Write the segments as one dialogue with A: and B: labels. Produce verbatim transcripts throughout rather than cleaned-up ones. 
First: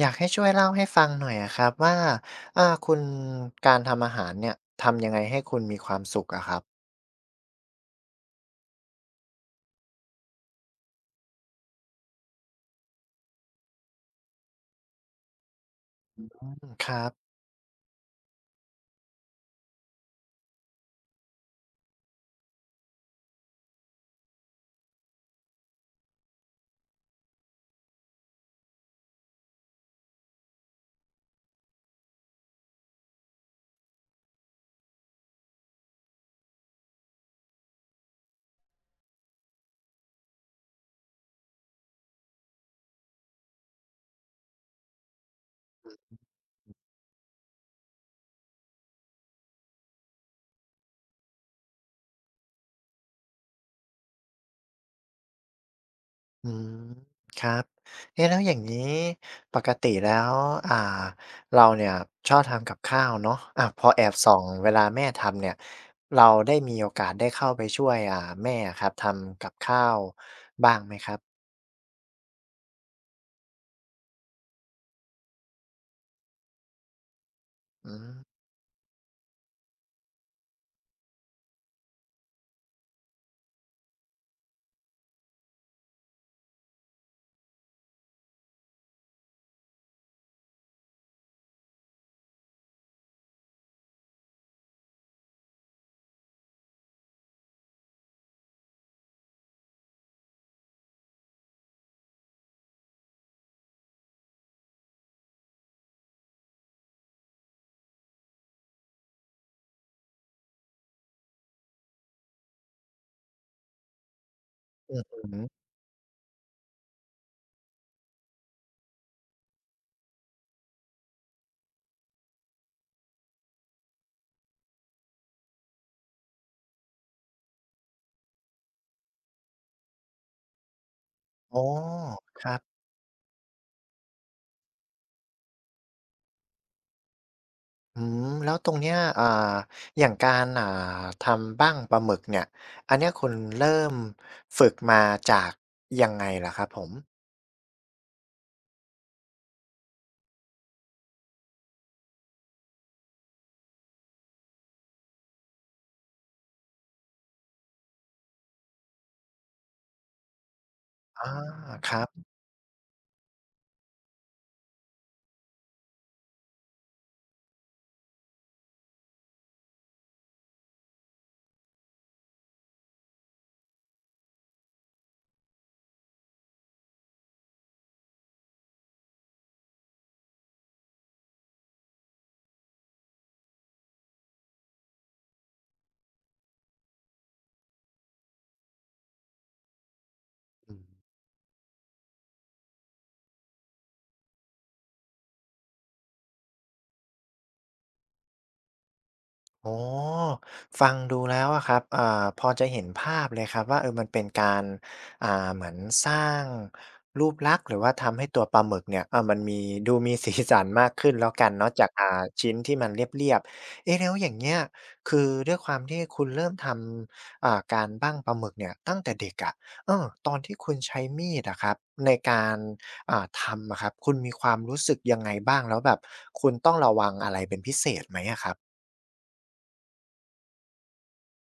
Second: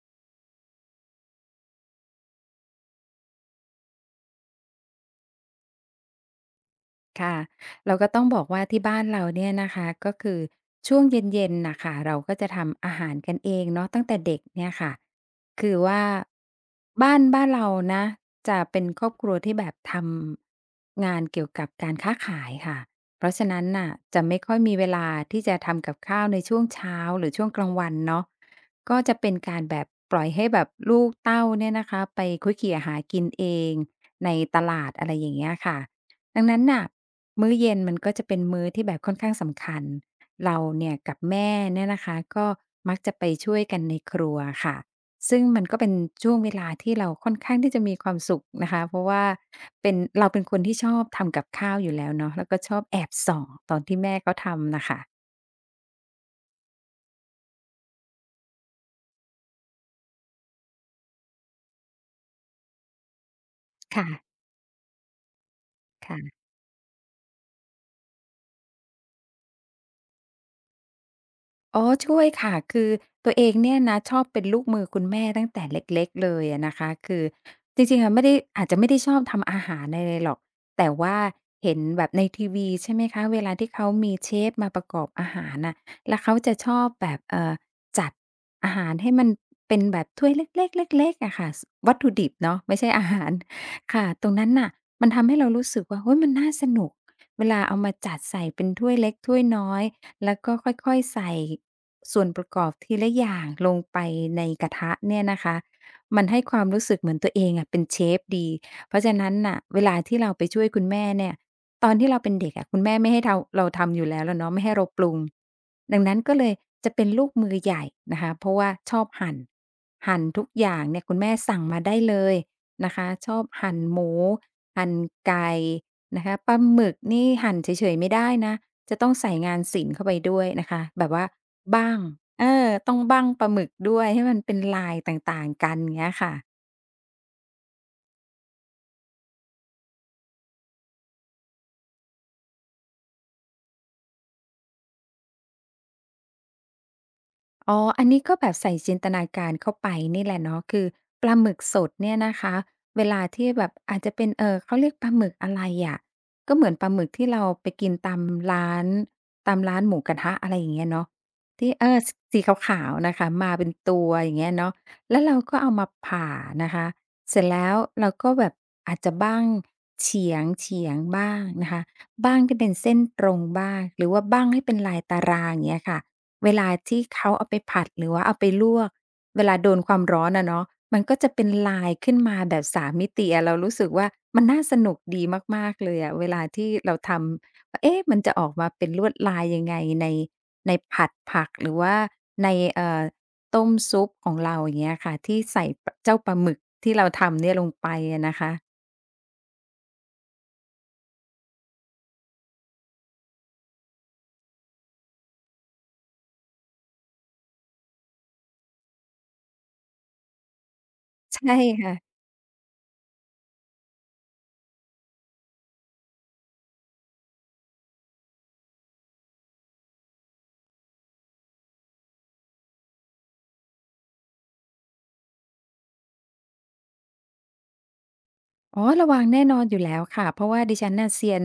A: อยากให้ช่วยเล่าให้ฟังหน่อยอะครับว่าอ่าคุณการทำอาหารเนี่ยทำยังไงให้คุณมีความสุขอะครับ
B: ค่ะเราก็ต้องบอกว่าที่บ้านเราเนี่ยนะคะก็คือช่วงเย็นๆนะค่ะเราก็จะทำอาหารกันเองเนาะตั้งแต่เด็กเนี่ยค่ะคือว่า
A: อืมครั
B: บ้าน
A: บ
B: บ้านเรานะจะเป็นครอบครัวที่แบบทำงานเกี่ยวกับการค้าขายค่ะเพราะฉะนั้นน่ะจะไม่ค่อยมีเวลาที่จะทำกับข้าวในช่วงเช้าหรือช่วงกลางวันเนาะก็จะเป็นการแบบปล่อยให้แบบลูกเต้าเนี่ยนะคะไปคุยเขี่ยหากินเองในตลาดอะไรอย่างเงี้ยค่ะ ดังนั้นน่ะมื้อเย็นมันก็จะเป็นมื้อที่แบบค่อนข้างสำคัญเราเนี่ยกับแม่เนี่ยนะคะก็มักจะไปช่วยกันในครัวค่ะซึ่งมันก็เป็นช่วงเวลาที่เราค่อนข้างที่จะมีความสุขนะคะเพราะว่าเป็นเราเป็นคนที่ชอบทำกับข้าวอยู่แล้วเนาะแล้วก็ชอบแอบส่องตอนที่แม่เขาทำน่ะค่ะ
A: อืมครับเอ๊ะแล้วอย่างงี้ปกติแล้วอ่าเราเนี่ยชอบทำกับข้าวเนาะอาพอแอ
B: ค่ะ
A: บส่องเวลาแม่ทำเนี่ยเรา
B: ค่ะ
A: ได้มีโอกาสได้เข้าไปช่วยอ่าแม่อะครับทำกับข้าวบ้างไหมครับ
B: อ๋อช่วยค่ะคือตัวเองเนี่ยนะชอบเป็นลูกมือคุณแม่ตั้งแต่เล็กๆเลยอะนะคะคือจ
A: อื
B: ริงๆอะ
A: ม
B: ไม่ได้อาจจะไม่ได้ชอบทำอาหารอะไรหรอกแต่ว่าเห็นแบบในทีวีใช่ไหมคะเวลาที่เขามีเชฟมาประกอบอาหารน่ะแล้วเขาจะชอบแบบเอ่อจัดอาหารให้มันเป็นแบบถ้วยเล็กๆเล็กๆอะค่ะสวัตถุดิบเนาะไม่ใช่อาหารค่ะตรงนั้นน่ะมันทำให้เรารู้สึกว่าเฮ้ยมันน่าสนุกเวลาเอามาจัดใส่เป็นถ้วยเล็กถ้วยน้อย แล้วก็ค่อยๆใส่ส่วนประกอบทีละอย่างลงไปในกระทะเนี่ยนะคะมันให้ความรู้สึกเหมือนตัวเองอะเป็นเชฟดีเพราะฉะนั้นน่ะเวลาที่เราไปช่วยคุณแม่เนี่ยตอนที่เราเป็นเด็กอะคุณแม่ไม่ให้เราเราทำอยู่แล้วล่ะเนาะไม่ให้เรา
A: อื
B: ป
A: อ
B: รุง
A: ฮึ
B: ดังนั้นก็เลยจะเป็นลูกมือใหญ่นะคะเพราะว่าชอบหั่นหั่นทุกอย่างเนี่ยคุณแม่สั่งมาได้เลยนะคะชอบหั่นหมูหั่นไก่นะคะปลาหมึกนี่หั่นเฉยๆไม่ได้นะ จะต้องใส่งานศิลป์เข้าไปด้วยนะคะแบบว่า
A: อ๋อ
B: บั้ง
A: ค
B: เอ
A: รับ
B: อต้องบั้งปลาหมึกด้วยให้มันเป็นลายต่างๆกันเงี้ยค่ะ
A: อืมแล้วตรงเนี้ยอ่าอย่างการอ่าทำบั้งปลาหมึกเนี่ยอันเนี้ยคุณเริ่มฝึกมาจากยังไงเหรอครับผม
B: อ๋ออันนี้ก็แบบใส่จินตนาการเข้าไปนี่แหละเนาะคือปลาหมึกสดเนี่ยนะคะเวลาที่แบบอาจจะเป็นเอ่อเขาเรียกปลาหมึกอะไรอะก็เหมือนปลาหมึกที่เราไปกินตามร้านตามร้านหมูกระทะอะไรอย่างเงี้ยเนาะ
A: อา
B: ที่เอ
A: ค
B: อ
A: รั
B: ส
A: บ
B: สีขาวๆนะคะมาเป็นตัวอย่างเงี้ยเนาะแล้วเราก็เอามาผ่านะคะเสร็จแล้วเราก็แบบอาจจะบ้างเฉียงๆบ้างนะคะบ้างที่เป็นเส้นตรงบ้างหรือว่าบ้างให้เป็นลายตารางอย่างเงี้ยค่ะ เวลาที่เขาเอาไปผัดหรือว่าเอาไปลวกเวลาโดนความร้อนอะเนาะมันก็จะเป็นลายขึ้นมาแบบสามมิติอะเรารู้สึกว่ามันน่าสนุกดีมากๆเลยอะเวลาที่เราทำว่าเอ๊ะมันจะออกมาเป็นลวดลายยังไงในใน
A: อืม
B: ผัดผักหรือว่าในเอ่อต้มซุปของเราอย่างเงี้ยค่ะที่ใส่ปเจ้าปลาหมึกที่เราทำเนี่ยลงไปอะนะคะ
A: อ๋อฟังดูแล้วอะครับอ่าพอจะเห็นภาพเลยครับว่าเออมันเป็นการอ่าเหมือนสร้างรูปลักษณ์หรือว่าทำให้ตัวปลาหมึกเนี่ยเออมันมีดูมีสีสันมากขึ้นแล้วกัน
B: ใช่
A: เนาะจาก
B: ค่ะ
A: อ่าชิ้นที่มันเรียบๆเอ๊ะแล้วอย่างเงี้ยคือด้วยความที่คุณเริ่มทำอ่าการบั้งปลาหมึกเนี่ยตั้งแต่เด็กอะเออตอนที่คุณใช้มีดอะครับในการอ่าทำอะครับคุณมีความรู้สึกยังไงบ้างแล้วแบบคุณต้องระวังอะไรเป็นพิเศษไหมอะครับ
B: อ๋อระวังแน่นอนอยู่แล้วค่ะเพราะว่าดิฉันน่ะเซียน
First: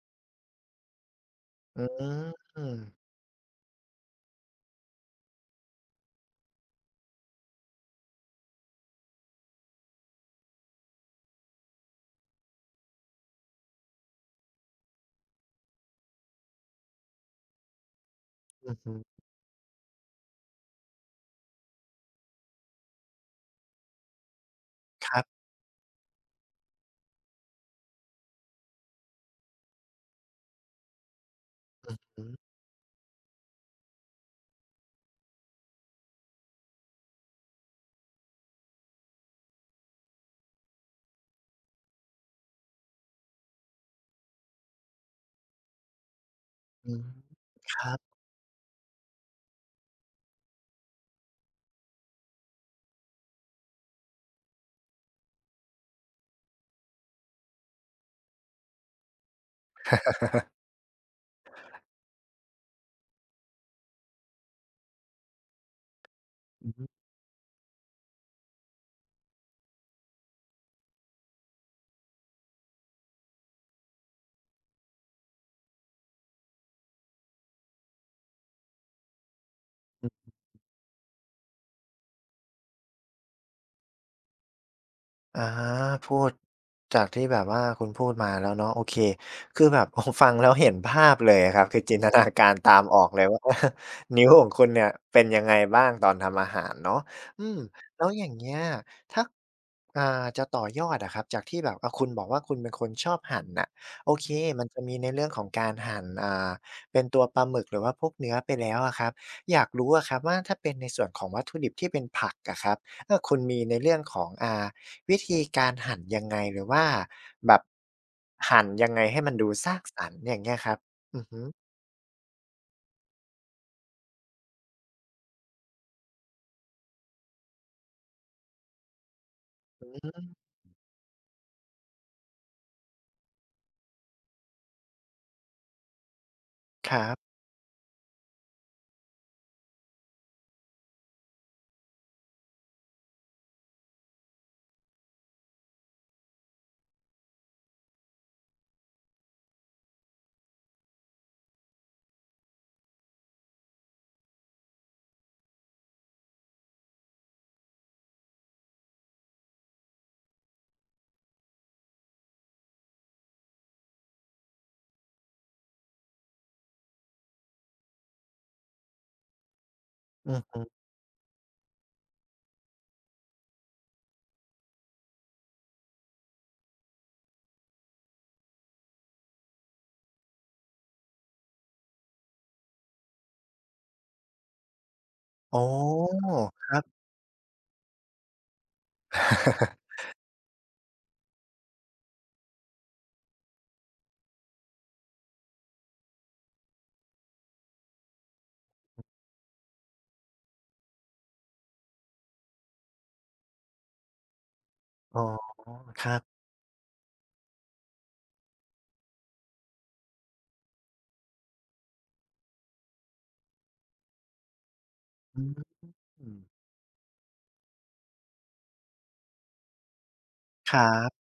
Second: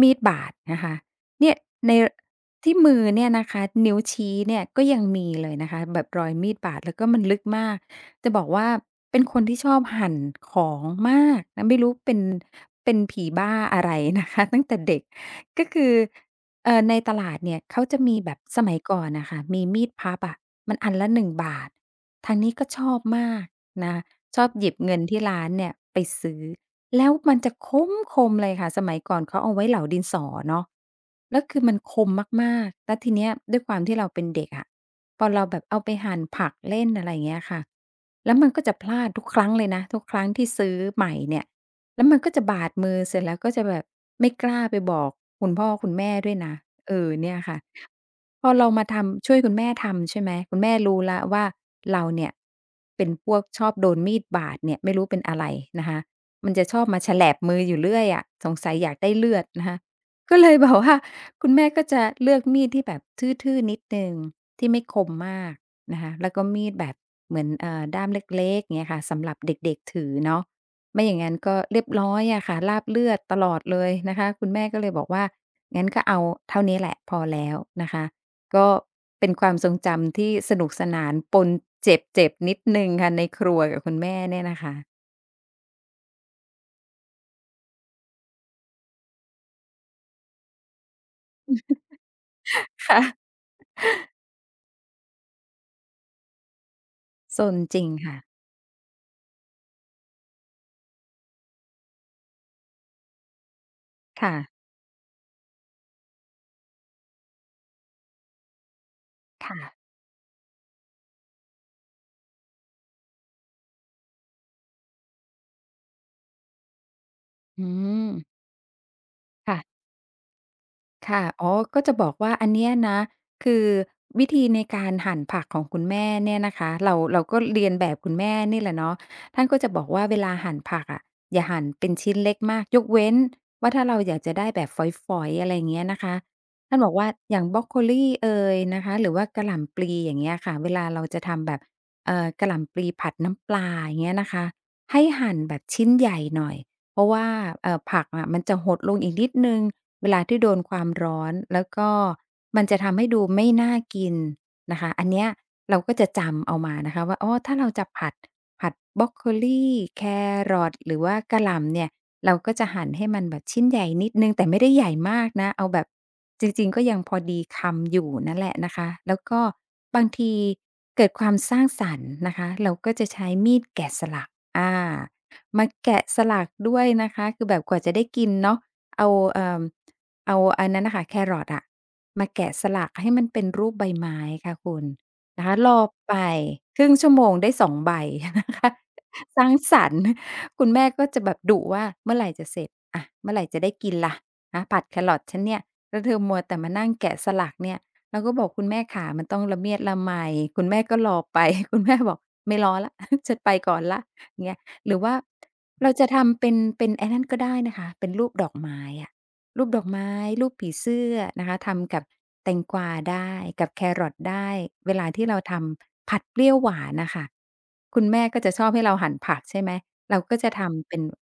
B: มีดบาดนะคะเนี่ย
A: อื
B: ใน
A: ม
B: ที่มือเนี่ยนะคะนิ้วชี้เนี่ยก็ยังมีเลยนะคะแบบรอยมีดบาดแล้วก็มันลึกมากจะบอกว่าเป็นคนที่ชอบหั่นของมากนะไม่รู้เป็นเป็นผีบ้าอะไรนะคะ ตั้งแต่เด็กก็คือเอ่อในตลาดเนี่ยเขาจะมีแบบส
A: อื
B: มั
A: อ
B: ย
A: ฮึ
B: ก่อนน่ะค่ะมีมีดพับอะมันอันละหนึ่งบาททางนี้ก็ชอบมากนะชอบหยิบเงิน
A: ครั
B: ที่ร้า
A: บ
B: นเนี่ยไปซื้อ แล้วมันจะคมคมเลยค่ะสมัยก่อนเขาเอาไว้เหลาดินสอเนาะแล้วคือมันคม
A: อืม
B: มากๆแล้วทีเนี้ยด้วยความที่เราเป็นเด็กอะพอเราแบบเอาไปหั่นผักเล่นอะไรอย่างเงี้ยค่ะแล้วมันก็จะพลาดทุกครั้งเลยนะทุกครั้งที่ซื้อใหม่เนี่ยแล้วมันก็จะบาดมือเสร็จแล้วก็จะแบบไม่กล้าไปบอกคุณพ่อคุณแม่ด้วยนะ
A: อื
B: เอ
A: ม
B: อเนี่ยค่ะ
A: ครับ
B: พอเรามาทำช่วยคุณแม่ทำใช่ไหมคุณแม่รู้แล้วว่าเราเนี่ยเป็นพวกชอบโดนมีดบาดเนี่ยไม่รู้เป็นอะไรนะคะ มันจะชอบมาแฉลบมืออยู่เรื่อยอะสงสัยอยากได้เลือดนะคะก็เลยแบบว่า คุณแม่ก็จะเลือกมีดที่แบบทื่อๆนิดหนึ่งที่ไม่คมมากนะคะแล้วก็มี
A: อื
B: ดแบบ
A: อ
B: เหมือนเอ่อด้ามเล็กๆเงี้ยค่ะสำหรับเด็กๆถือเนาะไม่อย่างงั้นก็เรียบร้อยอะค่ะราบเลือดตลอดเลยนะคะคุณแม่ก็เลยบอกว่างั้นก็เอาเท่านี้แหละพอแล้วนะคะก็เป็นความทรงจำที่สนุกสนานปนเจ็บๆนิดหนึ่งค่ะในครัวกับคุณแม่เนี่ยนะคะ
A: อาพูดจากที่แบบว่าคุณพูดมาแล้วเนาะโอเคคือแบบ โอ้ฟังแล้วเห็นภาพเลยอะครับคือจินตนาการตามออกเลย
B: ค่ะ
A: ว่า นิ้วของคุณเนี่ยเป็นยังไงบ้างตอนทำอาหารเนาะ
B: ซ
A: อื
B: น
A: ม
B: จริง
A: แล้ว
B: ค่ะ
A: อย่างเงี้ยถ้าอ่าจะต่อยอดอะครับจากที่แบบอ่าคุณบอกว่าคุณเป็นคนชอบหั่นน่ะโอเค
B: ค่ะ
A: มันจะมีในเรื่องของการหั่นอ่าเป็นตัวปลาหมึกหรือว่าพวกเนื้อไปแล้วอะครับ
B: ค
A: อยาก
B: ่ะ
A: รู้อะครับว่าถ้าเป็นในส่วนของวัตถุดิบที่เป็นผักอะครับเออคุณมีในเรื่องของอ่า วิธีการหั่นยังไงหรือว่าแบบ
B: อืม
A: หั่นยังไงให้มันดูสร้า
B: ค่ะ
A: งสรรค์อย่างเงี้ยครับอื
B: ค่ะ
A: อฮึ
B: อ๋อก็จะบอกว่าอันเนี้ยนะคือวิธีในการหั่นผักของคุณแม่เนี่ยนะคะเราเราก็เรียนแบบคุณแม่นี่แหละเนาะท่านก็จะบอ
A: อื
B: กว่าเว
A: ม
B: ลาหั่นผักอะอย่าหั่นเป็นชิ้นเล็กมาก ยกเว้นว่าถ้าเราอยากจะได้แบบฝอยๆอะไรอย่างเงี้ยนะคะท่านบ
A: ค
B: อก
A: รั
B: ว่า
A: บ
B: อย่างบรอกโคลีเอยนะคะหรือว่ากะหล่ำปลีอย่างเงี้ยค่ะเวลาเราจะทำแบบเอ่อกะหล่ำปลีผัดน้ำปลาอย่างเงี้ยนะคะให้หั่นแบบชิ้นใหญ่หน่อย เพราะว่าเอ่อผักอะมันจะหดลงอีกนิดหนึ่งเวลาที่โดนความร้อนแล้วก็มันจะทำให้ดูไม่น่ากินนะคะอันเนี้ยเราก็จะจำเอามานะคะว่าอ๋อถ้าเราจะผัดผัดบรอกโคลีแครอทหรือว่ากะหล่ำเนี่ยเราก็จะหั่นให้มันแบบชิ้นใหญ่นิดหนึ่งแต่ไม่ได้ใหญ่มากนะเอาแบบจริงๆก็ยังพอดีคำอยู่นั่นแหละนะคะแล้วก็บาง
A: อื
B: ที
A: อฮึ
B: เกิดความสร้างสรรค์นะคะเราก็จะใช้มีดแกะสลักอา มาแกะสลักด้วยนะคะคือแบบกว่าจะได้กินเนาะเอาเอ่อเอาอันนั้นน่ะค่ะแครอทอะมาแกะสลักให้มันเป็นรูปใบไม้ค่ะคุณนะคะ
A: อ๋อ
B: รอไป
A: ครั
B: ครึ่ง
A: บ
B: ชั่วโมงได้สองใบนะคะ สร้างสรร ค์คุณแม่ก็จะแบบดุว่าเมื่อไรจะเสร็จอะเมื่อไรจะได้กินล่ะฮะผัดแครอทฉันเนี่ยแล้วเธอมัวแต่มานั่งแกะสลักเนี่ยเราก็บอกคุณแม่ขามันต้องละเมียดละไมคุณแม่ก็รอไป คุณแม่บอกไม่รอแล้ว ฉันไปก่อนแล้วเงี้ย หรือว่า
A: อ๋อ
B: เรา
A: ค
B: จะ
A: รับ
B: ทำเป็นเป็นไอ้นั่นก็ได้นะคะเป็นรูปดอกไม้อะรูปดอกไม้รูปผีเสื้อนะคะทำกับแตงกวาได้กับแครอทได้เวลาที่เรา
A: อื
B: ทำผัดเป
A: ม
B: รี้ยวหวานน่ะค่ะคุณแม่ก็จะชอบให้เราหั่นผักใช่ไหมเราก็จะ
A: ครั
B: ทำเป็น
A: บ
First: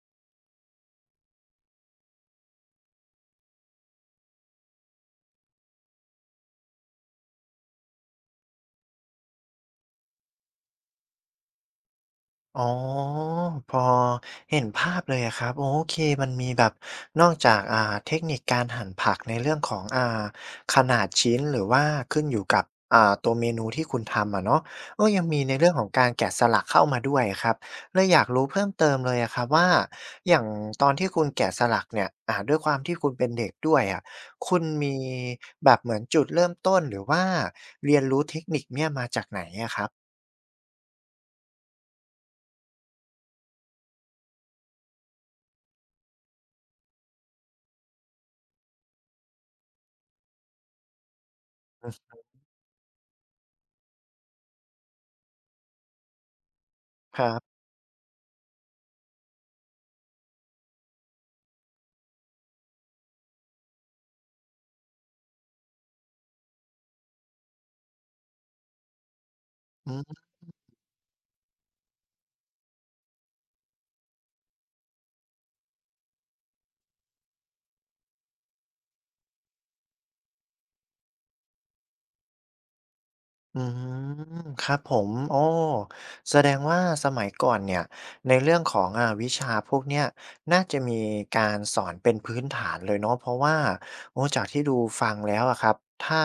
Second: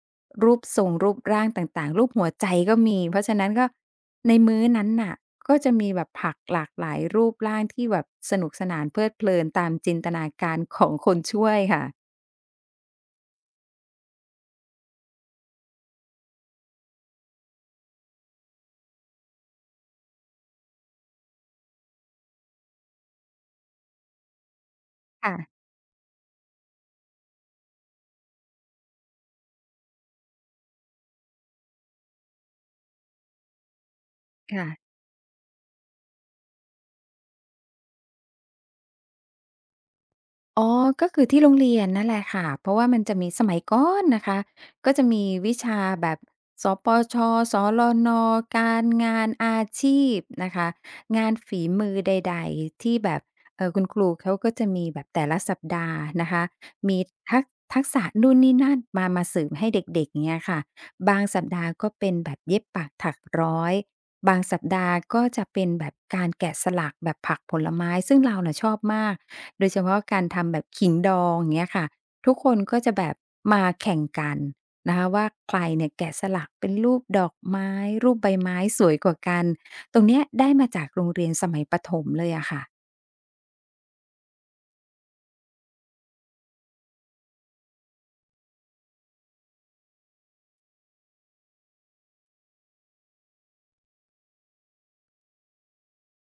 B: รูปทรงรูปร่างต่างๆรูปหัวใจก็มีเพราะฉะนั้นก็ในมื้อนั้นน่ะก็จะมีแบบผักหลากหลายรูปร่างที่แบบสนุกสนานเพลิดเพลินตามจินตนาการของคนช่วยค่ะ
A: อ๋อพอเห็นภาพเลยอะครับโอเคมันมีแบบนอกจากอ่าเทคนิคการหั่นผักในเรื่องของอ่าขนาดชิ้นหรือว่าขึ้นอยู่กับอ่าตัวเมนูที่คุณทำอะเนาะก็ยัง
B: ค่ะ
A: มีในเรื่องของการแกะสลักเข้ามาด้วยอะครับเลยอยากรู้เพิ่มเติมเลยอะครับว่าอย่างตอนที่คุณแกะสลักเนี่ยอ่าด้วยความที่คุณเป็นเด็กด้วยอะคุณ
B: ค่ะ
A: มีแบบเหมือนจุดเริ่มต้นหรือว่าเรียนรู้เทคนิคเนี่ยมาจากไหนอะครับ
B: อ๋อ ก็คือที่โรงเรียนนั่นแหละค่ะ เพราะว่ามันจะมีสมัยก่อนนะคะ ก็จะมีวิชาแบบสปชสลนการงานอาชีพนะคะ งานฝีมือใ
A: อือ
B: ดๆที่แบบเอ่อคุณครูเขาก็จะมีแบบแต่ละสัปดาห์นะคะ มี
A: ครั
B: ทัก
A: บ
B: ทักษะนู่นนี่นั่นมามาเสริมให้เด็กๆเงี้ยค่ะ บางสัปดาห์ก็เป็นแบบเย็บปักถักร้อย บางสัปดาห์ก็จะเป็นแบบการแกะสลักแบบผักผลไม้ซึ่งเราน่ะชอบมากโดยเฉ
A: อื
B: พาะกา
A: ม
B: รทำแบบขิงดองอย่างเงี้ยค่ะทุกคนก็จะแบบมาแข่งกันนะคะว่าใครเนี่ยแกะสลักเป็นรูปดอกไม้รูปใบไม้สวยกว่ากันตรงเนี้ยได้มาจากโรงเรียนสมัยประถมเลยอะค่ะ
A: อืมครับผมโอ้แสดงว่าสมัยก่อนเนี่ยในเรื่องของอ่าวิชาพวกเนี้ยน่าจะมีการสอนเป็นพื้นฐานเลยเนาะเพราะว่าโอ้จากที่ดูฟังแล้วอะครับถ้า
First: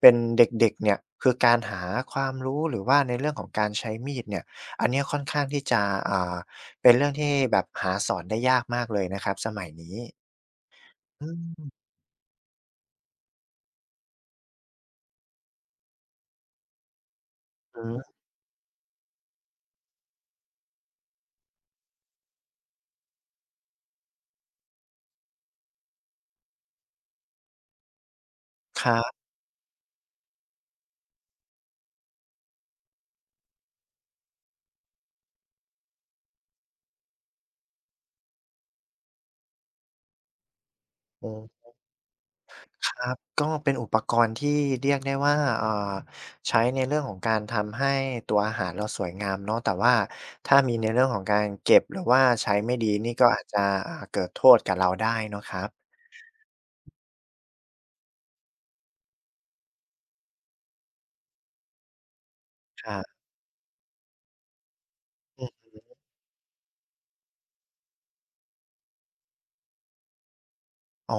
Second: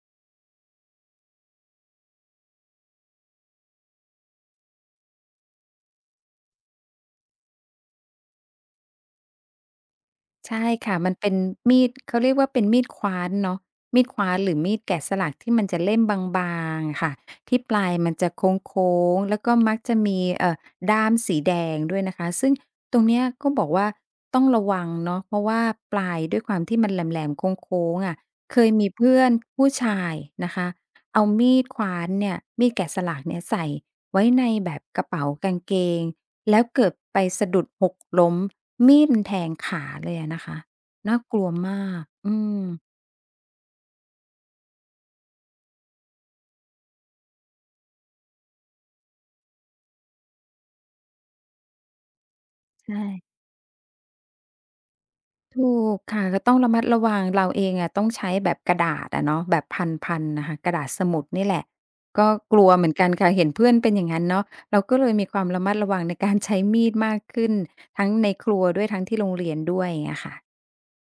A: เป็นเด็กๆเนี่ยคือการหาความรู้หรือว่าในเรื่องของการใช้มีดเนี่ยอันเนี้ยค่อนข้างที่จะอ่าเป็นเรื่องที่แบบหาสอนได้ยากมากเลยนะครับสมัยนี้
B: ใช่ค่ะมัน
A: อื
B: เป็น
A: ม
B: มีดเขาเรียกว่าเป็นมีดขว้านเนาะมีดขว้านหรือมีดแกะสลักที่มันจะเล่มบางๆค่ะที่ป
A: อื
B: ลาย
A: อ
B: มันจะโค้งๆแล้วก็มักจะมีเอ่อด้ามสีแดงด้วยนะคะซึ่งตรงเนี้ยก็บอกว่าต้องระวังเนาะเพราะว่าปลายด้วยความที่มันแหลมๆโค้งๆอะเคย
A: ค
B: มี
A: รั
B: เพื่อ
A: บ
B: นผู้ชายนะคะเอามีดขว้านเนี่ยมีดแกะสลักเนี่ยใส่ไว้ในแบบกระเป๋ากางเกง แล้วเกิดไปสะดุดหกล้มมีดมันแทงขาเลยอะนะคะน่ากลั
A: อ
B: ว
A: อ
B: มากอืม
A: ครับก็เป็นอุปกรณ์ที่เรียกได้ว่าเอ่อใช้ในเรื่องของการทำให้ตัวอาหารเราสวยงามเนาะแต่ว่าถ้ามีในเรื่องของการเก็บหรือว่าใช้ไม่ดี
B: ใช
A: นี่ก็
B: ่
A: อาจจะอ่าเกิดโทษกับเราได้เนาะครับ
B: ถูกค่ะก็ต้องระมัดระวังเราเองอะต้องใช้แบบกระดาษอะเนาะแบบพันๆน่ะค่ะกระดาษสมุดนี่แหละก็กลัวเห
A: ค
B: มือน
A: รั
B: กัน
A: บ
B: ค่ะเห็นเพื่อนเป็นอย่างงั้นเนาะเราก็เลยมีความระมัดระวังในการใช้มีดมากขึ้นทั้งในครัวด้วยทั้งที่โรงเรียนด้วยอย่างเงี้ยค่ะ
A: อ๋อ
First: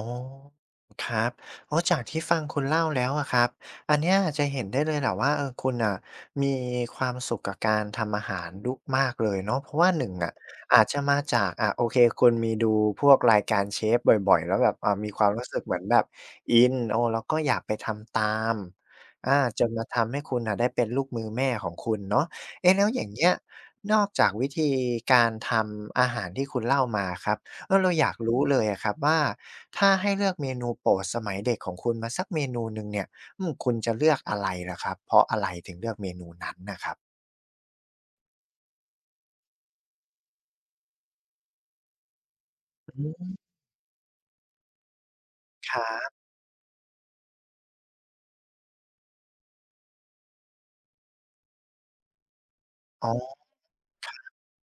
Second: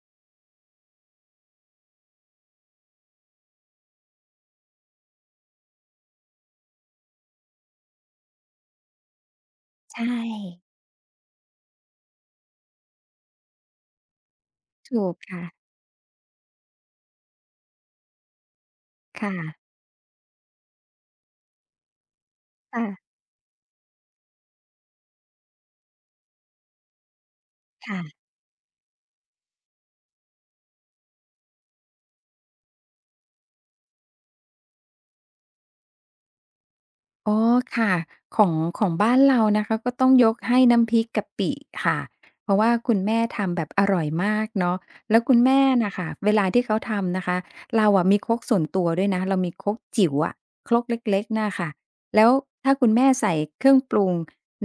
A: ครับอ๋จากที่ฟังคุณเล่าแล้วอะครับอันเนี้ยจะเห็นได้เลยแหละว่าเออคุณอะมีความสุขกับการทำอาหารดุมากเลยเนาะเพราะว่าหน
B: ใช่
A: งอะอาจจะมาจากอ่ะโอเคคุณมีดูพวกรายการเชฟบ่อยๆแล้วแบบอ่า
B: ถู
A: มี
B: ก
A: ความ
B: ค่ะ
A: รู้สึกเหมือนแบบอินโอ้แล้วก็อยากไปทำตาม
B: ค่ะ
A: อาจนมาทำให้คุณอะได้เป็นลูกมือแม่ของคุณเนาะเอ๊ะ
B: ค่ะ
A: แล้วอย่างเงี้ยนอกจากวิธีการทำอาหารที่คุณเล่ามาครับ เออเราอยาก
B: ค่ะ
A: รู้เลยอะครับว่าถ้าให้เลือกเมนูโปรดสมัยเด็กของคุณมาสักเมนูหนึ่งเนี่ยอืมคุณจะเลือกอะไรล่ะครับเพราะอะไรถึงเลือกเมนูนั้นนะครับ
B: อ๋อค่ะของของบ้านเรานะคะก็ต้องยกให้น้ำพริกกะปิค่ะเพราะว่าคุณ
A: อื
B: แม่
A: ม
B: ทำแบบอร่อยมากเนาะแล้วคุณแม่
A: ครั
B: น่ะค่ะ
A: บ
B: เวลาที่เขาทำนะคะเราอะมีครกส่วนตัวด้วยนะเรามีครกจิ๋วอะครกเล็กๆน่ะค่ะแล้วถ้าคุณ
A: อ๋
B: แม่
A: อ
B: ใส่เครื่องปรุง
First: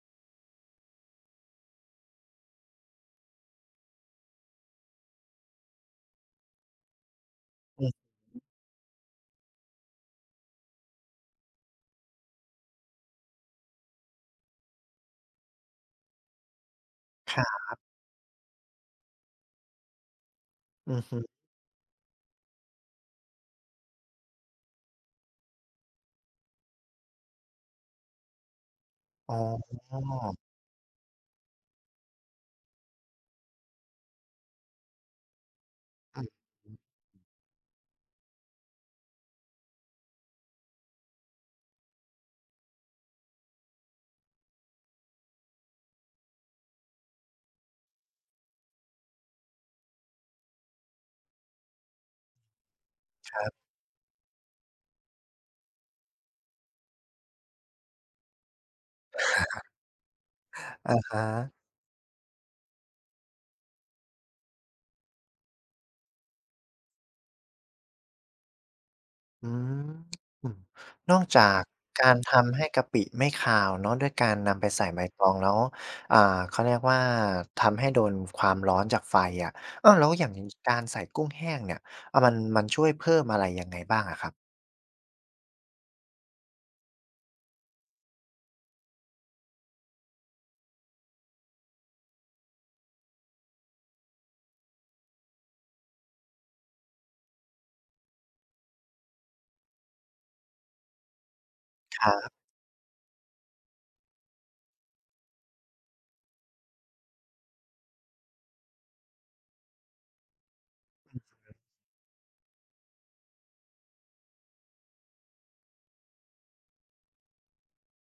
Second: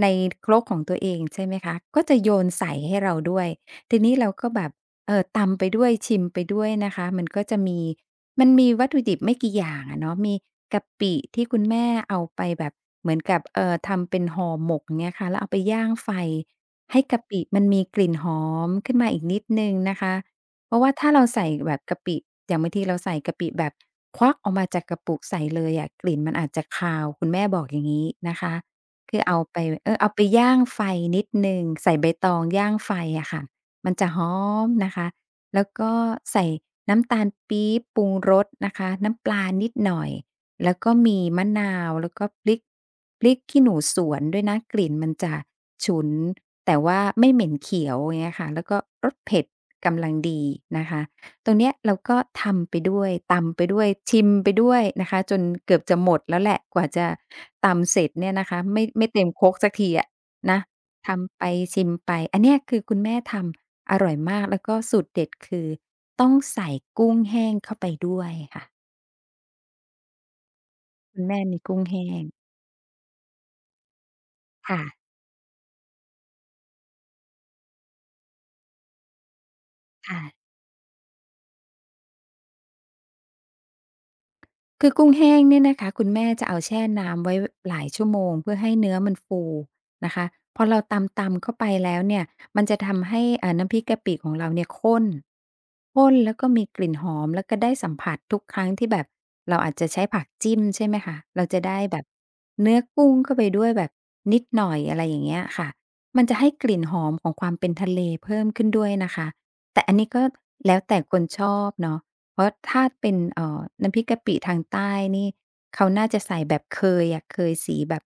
B: ในครกของตัวเองใช่ไหมคะก็จะโยนใส่ให้เราด้วยทีนี้เราก็แบบเอ่อตำไปด้วยชิมไปด้วยนะคะมันก็จะมี
A: อืม
B: มันมีวัตถุดิบไม่กี่อย่างอะเนาะมีกะปิที่คุณแม่เอาไปแบบเหมือนกับเอ่อทำเป็นห่อหมกอย่างเงี้ยค่ะแล้วเอาไปย่างไฟให้กะ
A: ค
B: ปิ
A: รั
B: มัน
A: บ
B: มีกลิ่นหอมขึ้นมาอีกนิดหนึ่งนะคะเพราะว่า
A: อือ
B: ถ้า
A: ฮึ
B: เราใส่แบบกะปิอย่างบางทีเราใส่กะปิแบบควักออกมาจากกระปุกใส่เลยอะกลิ่นมันอาจจะคาวคุณแม่บอกอย่างงี้นะคะคือ
A: อ๋
B: เอาไป
A: อ
B: เออเอาไปย่างไฟนิดหนึ่งใส่ใบตองย่างไฟอะค่ะมันจะหอมนะคะ แล้วก็
A: อืม
B: ใส่น้ำตาลปี๊บปรุงรสนะคะน้ำปลานิดหน่อยแล้วก็มีมะนาวแล้วก็พริกพริกขี้หนูสวนด้วยนะกลิ่นมันจะฉุนแต่ว่าไม่เหม็นเขียวอย่างเงี้ยค่ะแล้วก็รสเผ็ดกำลังดีนะคะตรงเนี้ยเราก็ทำไปด้วยตำไปด้วยชิมไปด้วยนะคะจนเกือบจะหมดแล้วแหละกว่าจะตำเสร็จเนี่ยนะคะไม่ไม่เต็มโคกสักทีอะนะ
A: อาฮ
B: ทำไป
A: ะ
B: ชิมไปอันเนี้ยคือคุณแม่ทำ อร่อยมากแล้วก็สูตรเด็ดคือต้องใส่กุ้งแห้งเข้าไปด้วยค่ะ
A: อืมน
B: คุ
A: อก
B: ณแม่
A: จา
B: มี
A: ก
B: กุ้งแห้
A: การ
B: ง
A: ทำให้กะปิไม่คาวเนาะด้วยการนำไป
B: ค่ะ
A: ใส่ใบตองแล้วอ่าเขาเรียกว่าทำให้โดนความร้อนจากไฟอะเออแล้วอ
B: ค่ะ
A: ย่างงี้การใส่กุ้งแห้งเนี่ยอามันมันช่วยเพิ่มอะไรยังไงบ้างอะครับ
B: คือกุ้งแห้งเนี่ยนะคะคุณแม่จะเอาแช่น้ำไว้หลายชั่วโมงเพื่อให้เนื้อมันฟูนะคะพอเราตำๆเข้าไปแล้วเนี่ยมันจะทำให้เอ่อน้ำพริกกะปิของเราเนี่ยข้นข้นแล้วก็มีกลิ่นหอมแล้วก็ได้สัมผัสทุกครั้งที่แบบเราอาจจะใช้ผักจิ้มใช่ไหมคะเราจะได้แบ
A: ค
B: บ
A: รับ
B: เนื้อกุ้งเข้าไปด้วยแบบนิดหน่อยอะไรอย่างเงี้ยค่ะมันจะให้กลิ่นหอมของความเป็นทะเลเพิ่มขึ้นด้วยนะคะแต่อันนี้ก็แล้วแต่คนชอบเนาะ เพราะถ้าเป็นเอ่อน้ำพริกกะปิทางใต้นี่เขาน่าจะใส่แบบเคยอะเคยสีแบบ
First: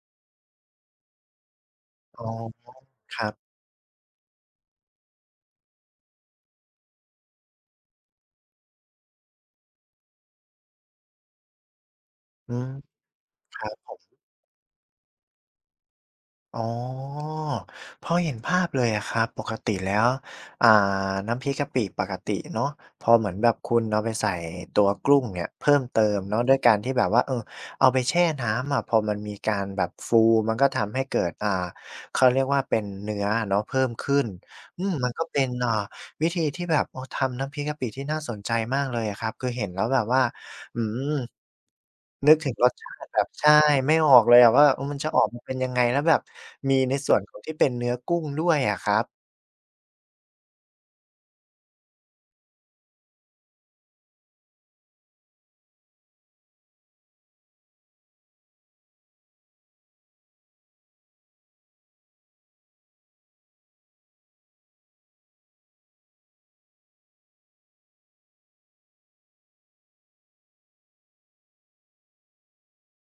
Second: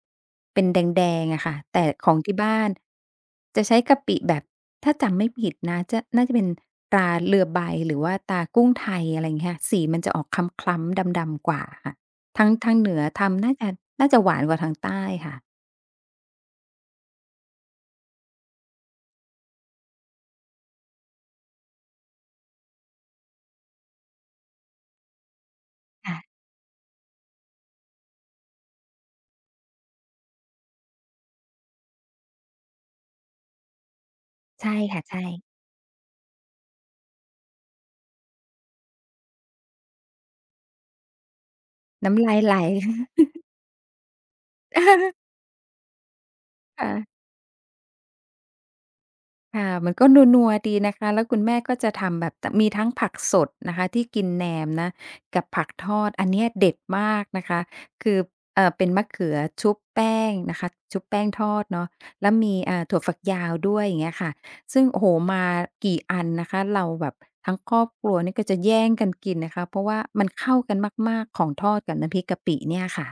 B: เป็นแดงๆอะค่ะแต่ของ
A: อ๋อ
B: ที่บ้าน
A: ครับ
B: จะใช้กะปิแบบถ้าจำไม่ผิดนะจะน่าจะเป็นตราเรือใบหรือว่าตรากุ้งไทยอะไรอย่างเงี้ยค่ะสีมันจะออกคล้ำๆดำๆกว่าค่ะทาง
A: อืม
B: ทางเหนือทำน่า
A: ครั
B: จะ
A: บ
B: น่าจะหวานกว่าทางใต้ค่ะ
A: อ๋อพอเห็นภาพเลยอะครับปกติแล้วอ่าน้ำพริกกะปิปกติเนาะพอเหมือนแบบคุณเอาไปใส่ตัวกลุ้งเนี่ยเพิ่มเติม
B: ค่ะ
A: เนาะด้วยการที่แบบว่าเออเอาไปแช่น้ำอะพอมันมีการแบบฟูมันก็ทำให้เกิดอ่าเขาเรียกว่าเป็นเนื้ออะเนาะเพิ่มขึ้น
B: ใช่
A: อืม
B: ค่ะ
A: มันก็
B: ใช่
A: เป็นอ่าวิธีที่แบบโอ้ทำน้ำพริกกะปิที่น่าสนใจมากเลยอะครับคือเห็นแล้วแบบว่า อืม
B: น้ำ
A: นึ
B: ลา
A: ก
B: ย
A: ถึ
B: ไหล
A: งรสชาติแบบใช่ไม่ออกเลยอะว่าเออมันจะ ออกมาเป็นยังไงแล้วแบบมีใน
B: ค่ะ
A: ส่วนของที่เป็นเนื้อกุ้งด้วยอะครับ
B: ค่ะมันก็นัวๆดีนะคะแล้วคุณแม่ก็จะทำแบบตมีทั้งผักสดนะคะที่กินแหนมนะกับผักทอดอันเนี้ยเด็ดมากนะคะคือเอ่อเป็นมะเขือชุบแป้งนะคะชุบแป้งทอดเนาะแล้วมีอ่าถั่วฝักยาวด้วยอย่างเงี้ยค่ะซึ่งโอ้โฮมากี่อันนะคะเราแบบทั้งครอบครัวนี่ก็จะแย่งกันกินนะคะเพราะว่ามันเข้ากันมากๆของทอดกับน้ำพริกกะปิเนี่ยค่ะ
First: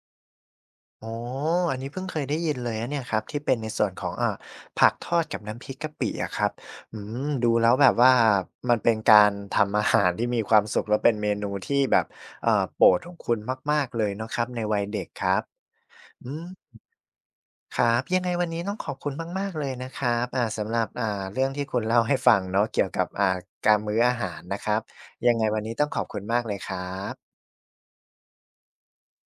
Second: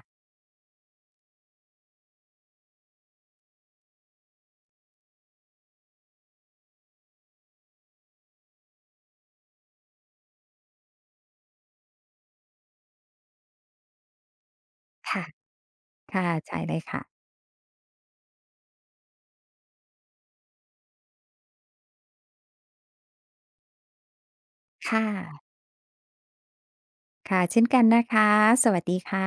A: อ๋ออันนี้เพิ่งเคยได้ยินเลยนะเนี่ยครับที่เป็นในส่วนของอ่าผักทอดกับน้ำพริกกะปิอะครับอืมดูแล้วแบบว่ามันเป็นการทำอาหารที่มีความสุขแล้วเป็นเมนูที่แบบเอ่อโปรดของคุณมากๆเลยเนาะครับในวัยเด็ก
B: ค่ะ
A: ครับอื
B: ค่ะใช่
A: ม
B: เลยค่ะ
A: ครับยังไงวันนี้ต้องขอบคุณมากๆเลยนะครับอ่าสำหรับอ่าเรื่องที่คุณเล่าให้ฟังเนาะเกี่ยวกับอ่าการมื้ออาหารนะครับ
B: ค่ะ
A: ยังไงวันนี้ต้องขอบคุณมากเลยครับ
B: ค่ะเช่นกันนะคะสวัสดีค่ะ